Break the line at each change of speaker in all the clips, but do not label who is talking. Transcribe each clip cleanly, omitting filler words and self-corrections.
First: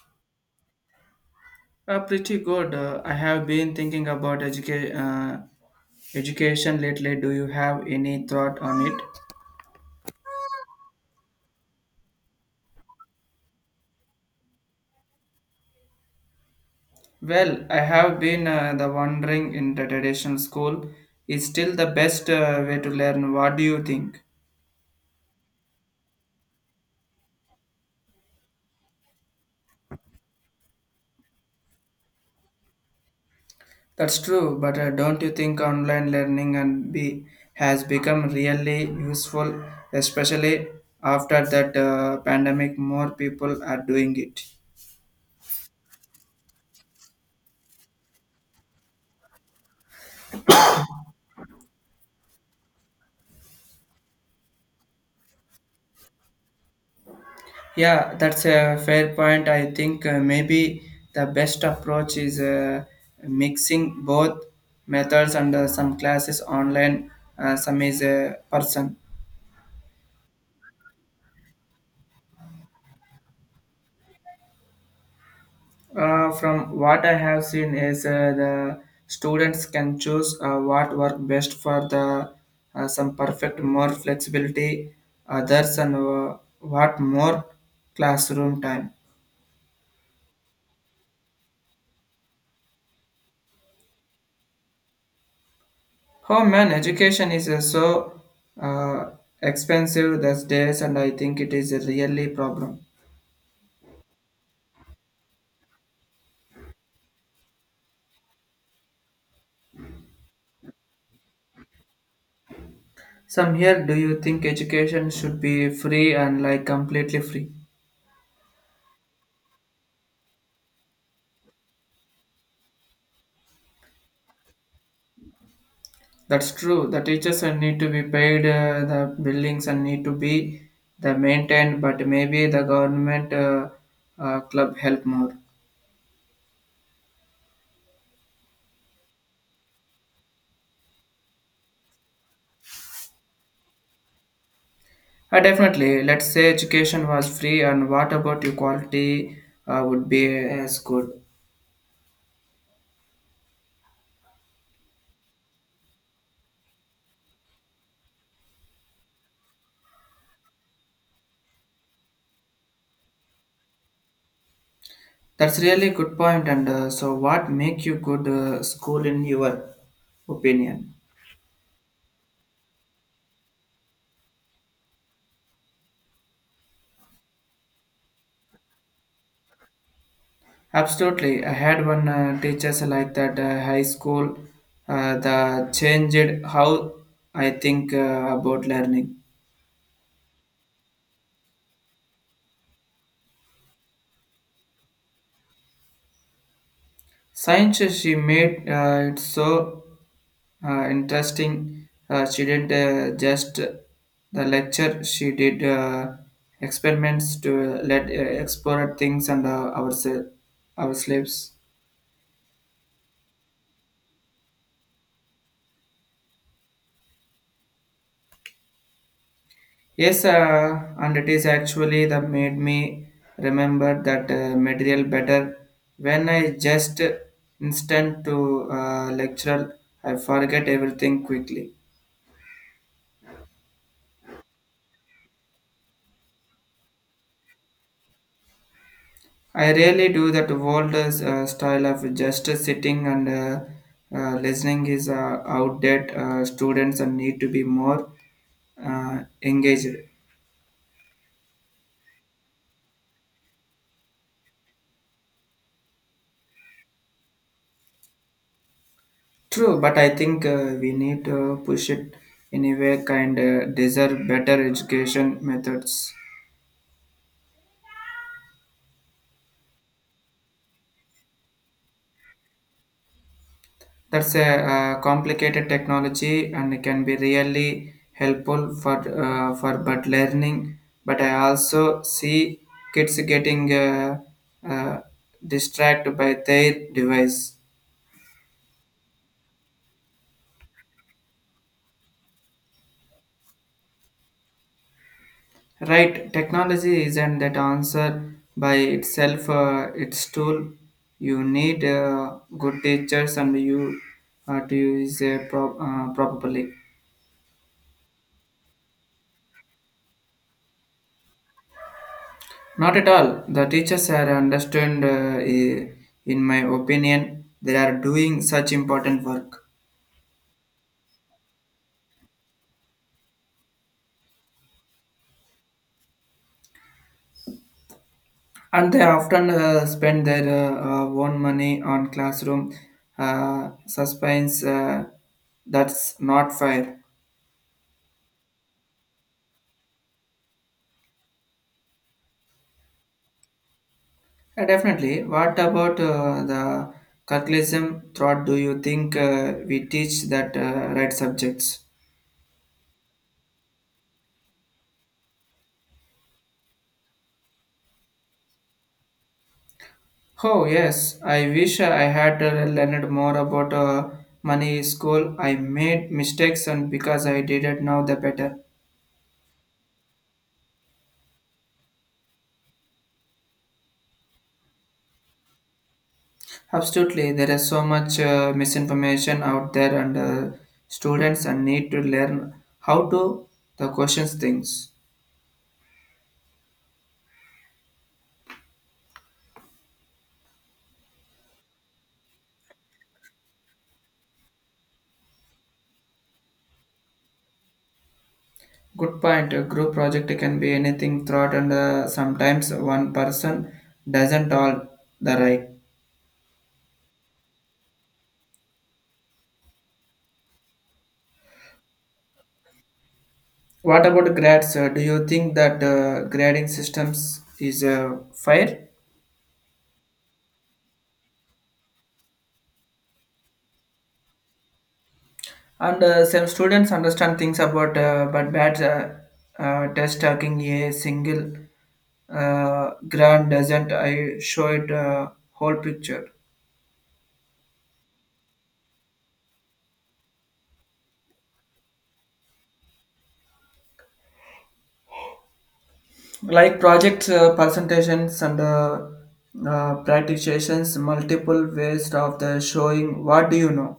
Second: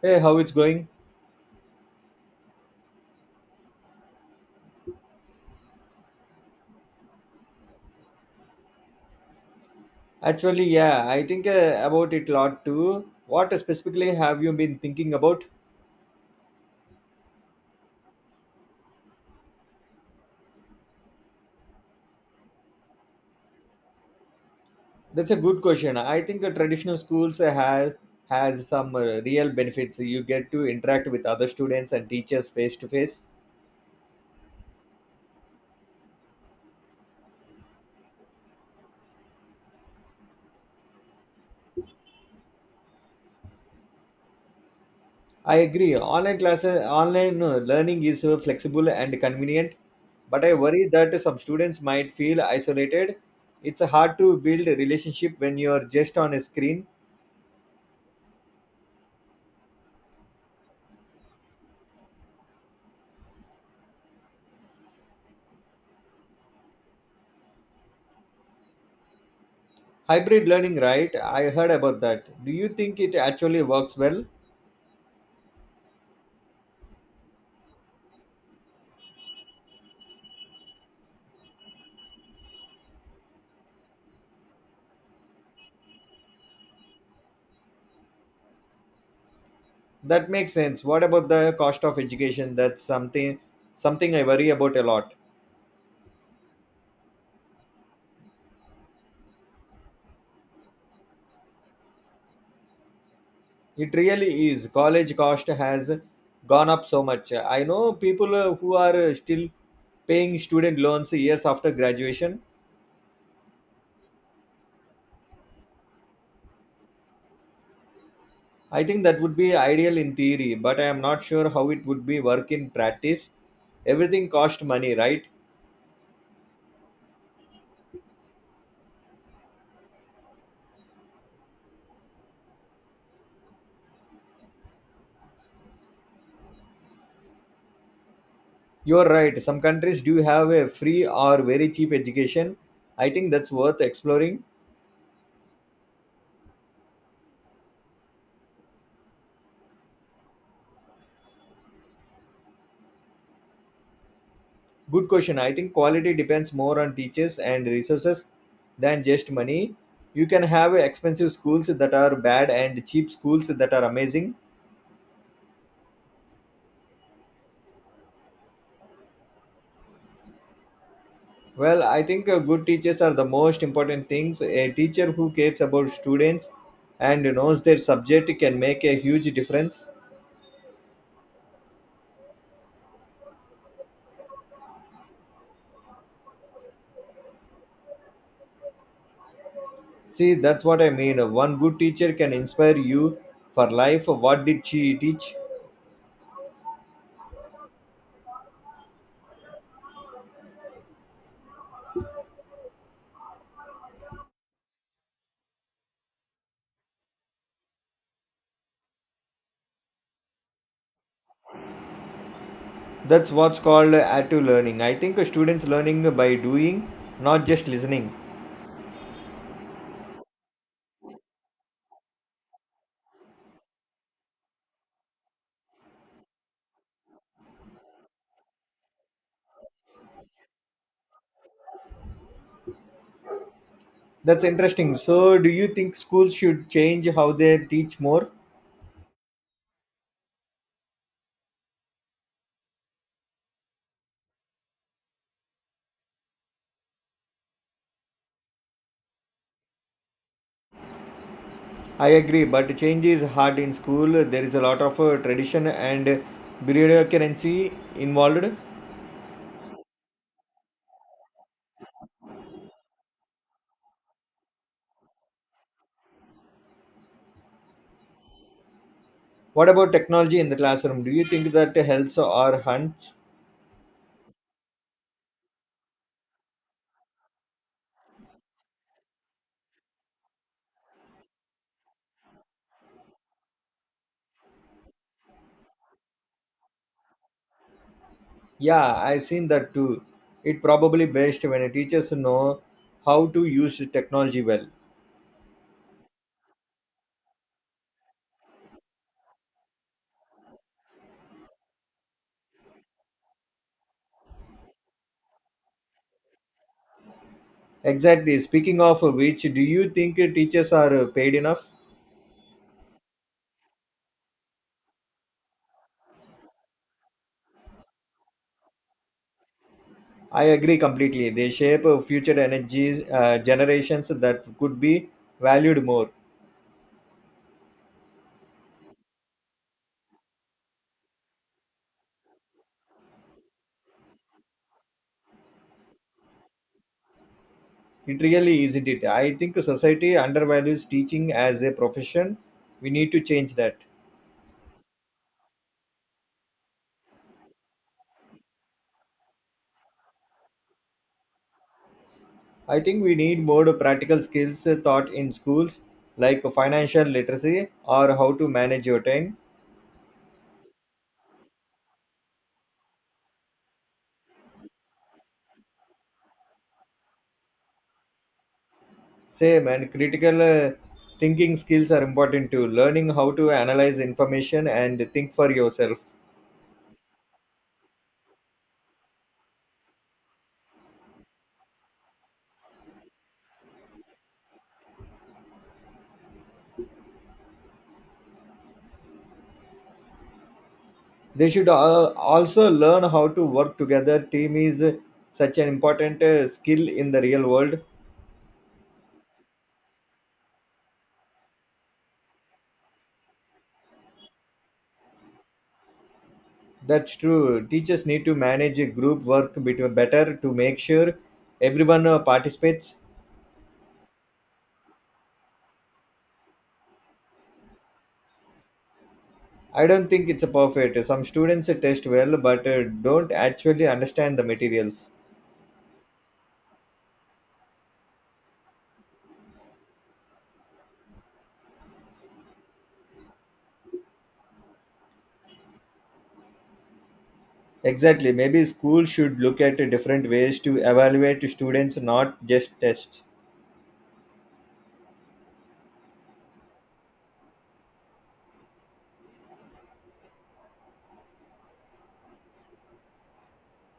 Hey, how it's going?
Pretty good. I have been thinking about education lately. Do you have any thought on it?
Actually, yeah, I think about it a lot too. What specifically have you been thinking about?
Well, I have been the wondering in the traditional school is still the best way to learn. What do you think?
That's a good question. I think traditional schools have has some real benefits. You get to interact with other students and teachers face to face.
That's true, but don't you think online learning and be has become really useful, especially after that pandemic? More people are doing it.
I agree. Online classes, online learning is flexible and convenient, but I worry that some students might feel isolated. It's hard to build a relationship when you are just on a screen.
Yeah, that's a fair point. I think maybe the best approach is mixing both methods and some classes online, some is a person.
Hybrid learning, right? I heard about that. Do you think it actually works well?
From what I have seen is the students can choose what work best for the some perfect more flexibility others and what more classroom time.
That makes sense. What about the cost of education? That's something I worry about a lot.
Oh man, education is so uh, expensive these days, and I think it is a really problem.
It really is. College cost has gone up so much. I know people who are still paying student loans years after graduation.
Some here, do you think education should be free and like completely free?
I think that would be ideal in theory, but I am not sure how it would be work in practice. Everything cost money, right?
That's true. The teachers need to be paid, the buildings and need to be the maintained, but maybe the government club help more.
You're right. Some countries do have a free or very cheap education. I think that's worth exploring.
Definitely. Let's say education was free, and what about your quality would be as good?
Good question. I think quality depends more on teachers and resources than just money. You can have expensive schools that are bad and cheap schools that are amazing.
That's really good point. And so, what make you good school in your opinion?
Well, I think good teachers are the most important things. A teacher who cares about students and knows their subject can make a huge difference.
Absolutely, I had one teachers like that high school. The changed how I think about learning.
See, that's what I mean. One good teacher can inspire you for life. What did she teach?
Science, she made it so interesting. She didn't just the lecture. She did experiments to let explore things and our slaves.
That's what's called active learning. I think students learning by doing, not just listening.
Yes, and it is actually that made me remember that material better. When I just instant to lecture, I forget everything quickly.
That's interesting. So, do you think schools should change how they teach more?
I really do that old style of just sitting and listening is outdated. Students and need to be more engaged.
I agree, but change is hard in school. There is a lot of tradition and bureaucracy involved.
True, but I think we need to push it in a way kind of deserve better education methods.
What about technology in the classroom? Do you think that helps or hunts?
That's a complicated technology and it can be really helpful for but learning. But I also see kids getting uh, distracted by their device.
Yeah, I seen that too. It probably best when teachers know how to use technology well.
Right, technology isn't that answer by itself. Its tool. You need good teachers and you to use it properly.
Exactly. Speaking of which, do you think teachers are paid enough?
Not at all. The teachers are understand. In my opinion, they are doing such important work,
I agree completely. They shape future energies, generations that could be valued more.
and they often spend their own money on classroom suspense. That's not fair.
It really isn't it. I think society undervalues teaching as a profession. We need to change that.
Definitely. What about the curriculum? Thought? Do you think we teach that right subjects?
I think we need more practical skills taught in schools, like financial literacy or how to manage your time.
Oh, yes. I wish I had learned more about money in school. I made mistakes, and because I didn't know the better.
Same and critical thinking skills are important too. Learning how to analyze information and think for yourself.
Absolutely, there is so much misinformation out there, and students and need to learn how to the questions things.
They should also learn how to work together. Team is such an important skill in the real world.
Good point. A group project can be anything thought, and sometimes one person doesn't all the right.
That's true. Teachers need to manage a group work bit better to make sure everyone participates.
What about grades? Do you think that grading systems is fair?
I don't think it's a perfect. Some students test well but don't actually understand the materials.
And some students understand things about but bad test taking a single grant doesn't I show it whole picture.
Exactly. Maybe schools should look at different ways to evaluate students, not just tests.
Like projects presentations and practications multiple ways of the showing what do you know.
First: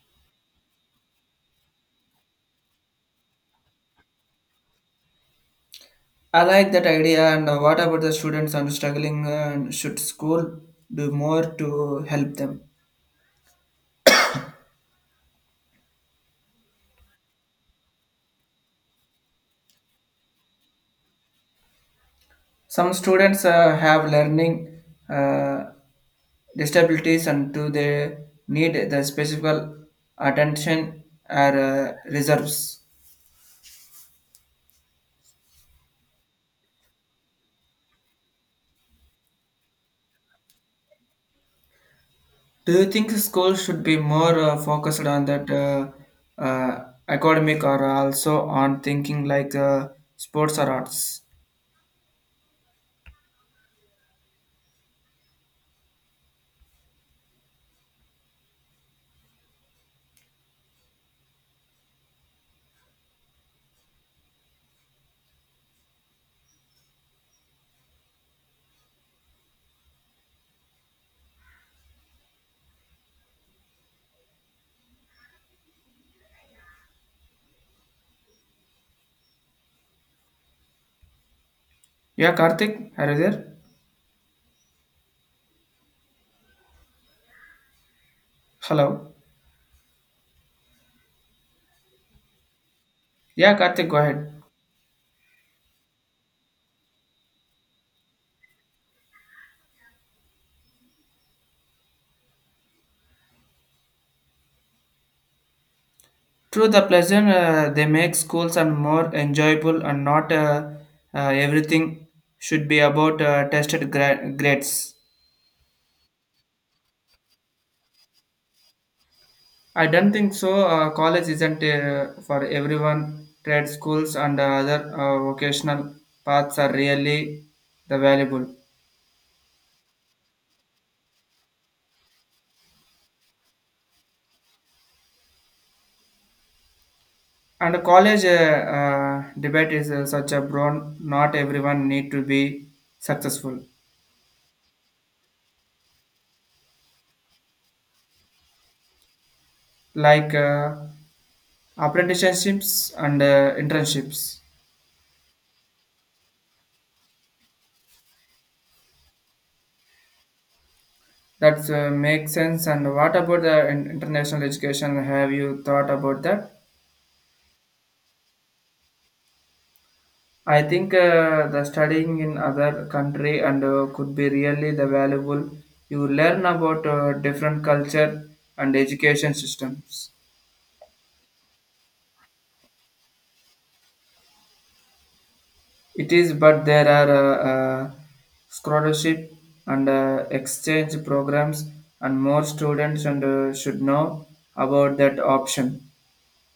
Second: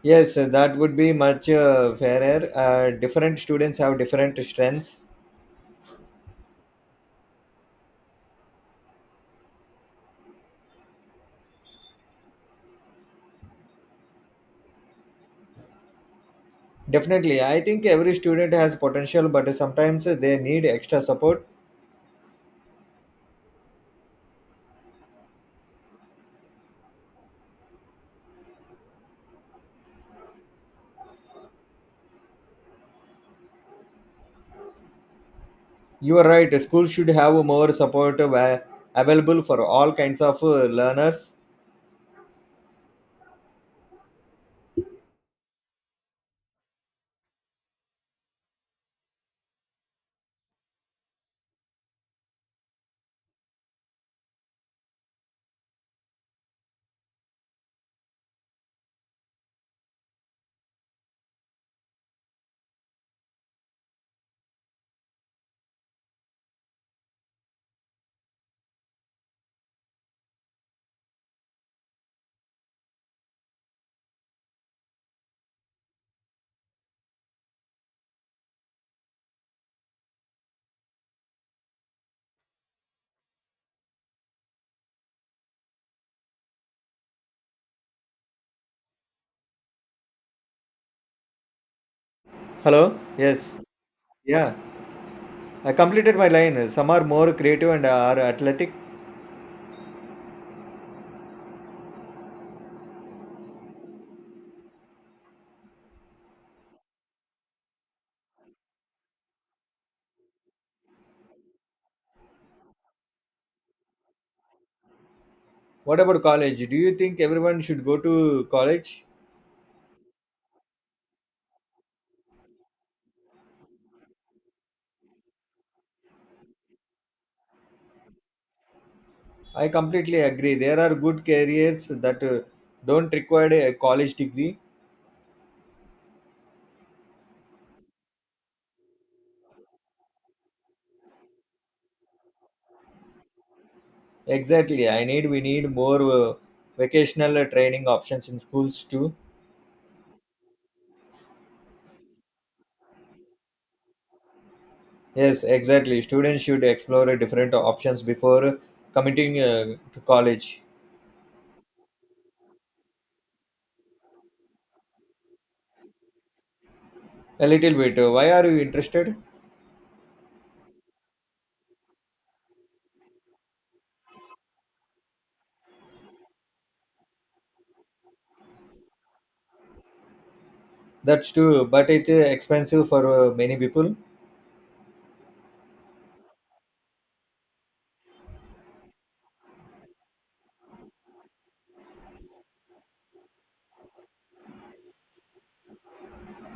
Yes, that would be much fairer. Different students have different strengths.
I like that idea and what about the students and struggling should school do more to help them.
Definitely. I think every student has potential, but sometimes they need extra support.
Some students have learning uh, disabilities and do they need the specific attention or reserves.
You are right. Schools should have more support available for all kinds of learners.
Do you think schools should be more focused on that academic or also on thinking like sports or arts? Yeah, Karthik, are you there? Hello?
Hello?
Yeah,
Yes.
Karthik, go ahead.
Yeah. I completed my line. Some are more creative and are athletic.
True, the pleasure they make schools and more enjoyable, and not uh, everything should be about tested grades.
What about college? Do you think everyone should go to college?
I don't think so. College isn't for everyone. Trade schools and other vocational paths are really the valuable.
I completely agree. There are good careers that don't require a college degree.
And college debate is such a broad. Not everyone need to be successful,
Exactly. I need We need more vocational training options in schools too.
like apprenticeships and internships.
Yes, exactly. Students should explore different options before committing to college.
That makes sense. And what about the international education? Have you thought about that?
A little bit. Why are you interested?
I think the studying in other country and could be really the valuable. You learn about different culture and education systems.
That's true, but it's expensive for many people.
It is, but there are scholarship and exchange programs, and more students and should know about that option.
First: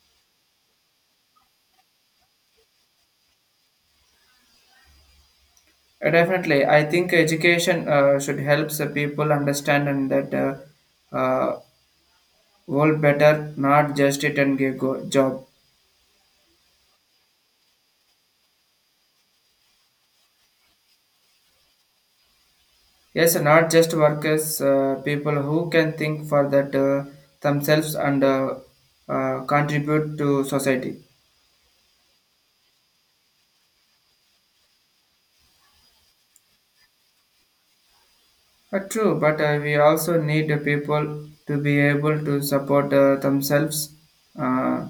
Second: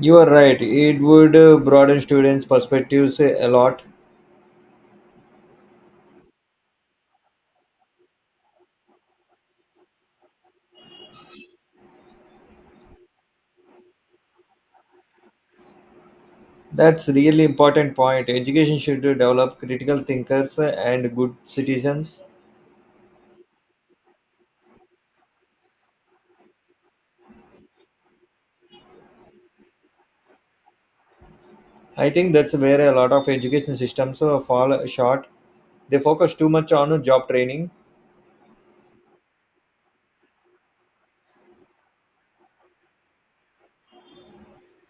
You are right. It would broaden students' perspectives a lot.
Definitely, I think education should help the people understand and that uh, world better, not just it and give go job.
That's really important point. Education should develop critical thinkers and good citizens.
Yes, not just workers, people who can think for that themselves and contribute to society.
I think that's where a lot of education systems fall short. They focus too much on job training.
True, but we also need the people to be able to support themselves uh,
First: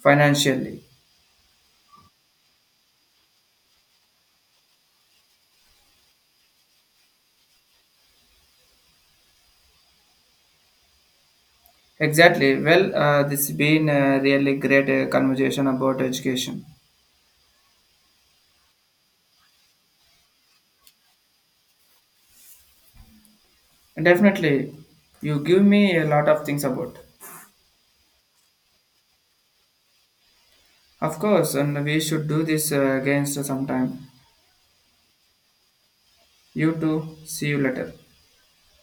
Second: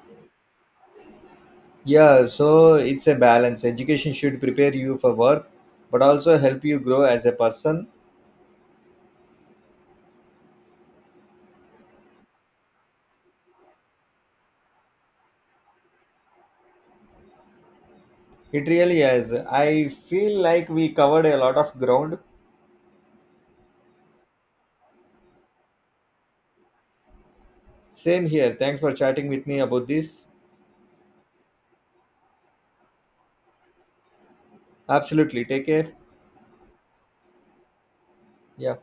financially.
Yeah, so it's a balance. Education should prepare you for work, but also help you grow as a person.
Exactly. Well, this has been a really great conversation about education.
It really is. I feel like we covered a lot of ground.
Definitely, you give me a lot of things about.
Same here. Thanks for chatting with me about this.
Of course, and we should do this again sometime.
Absolutely. Take care.
You too. See you later.
Yeah.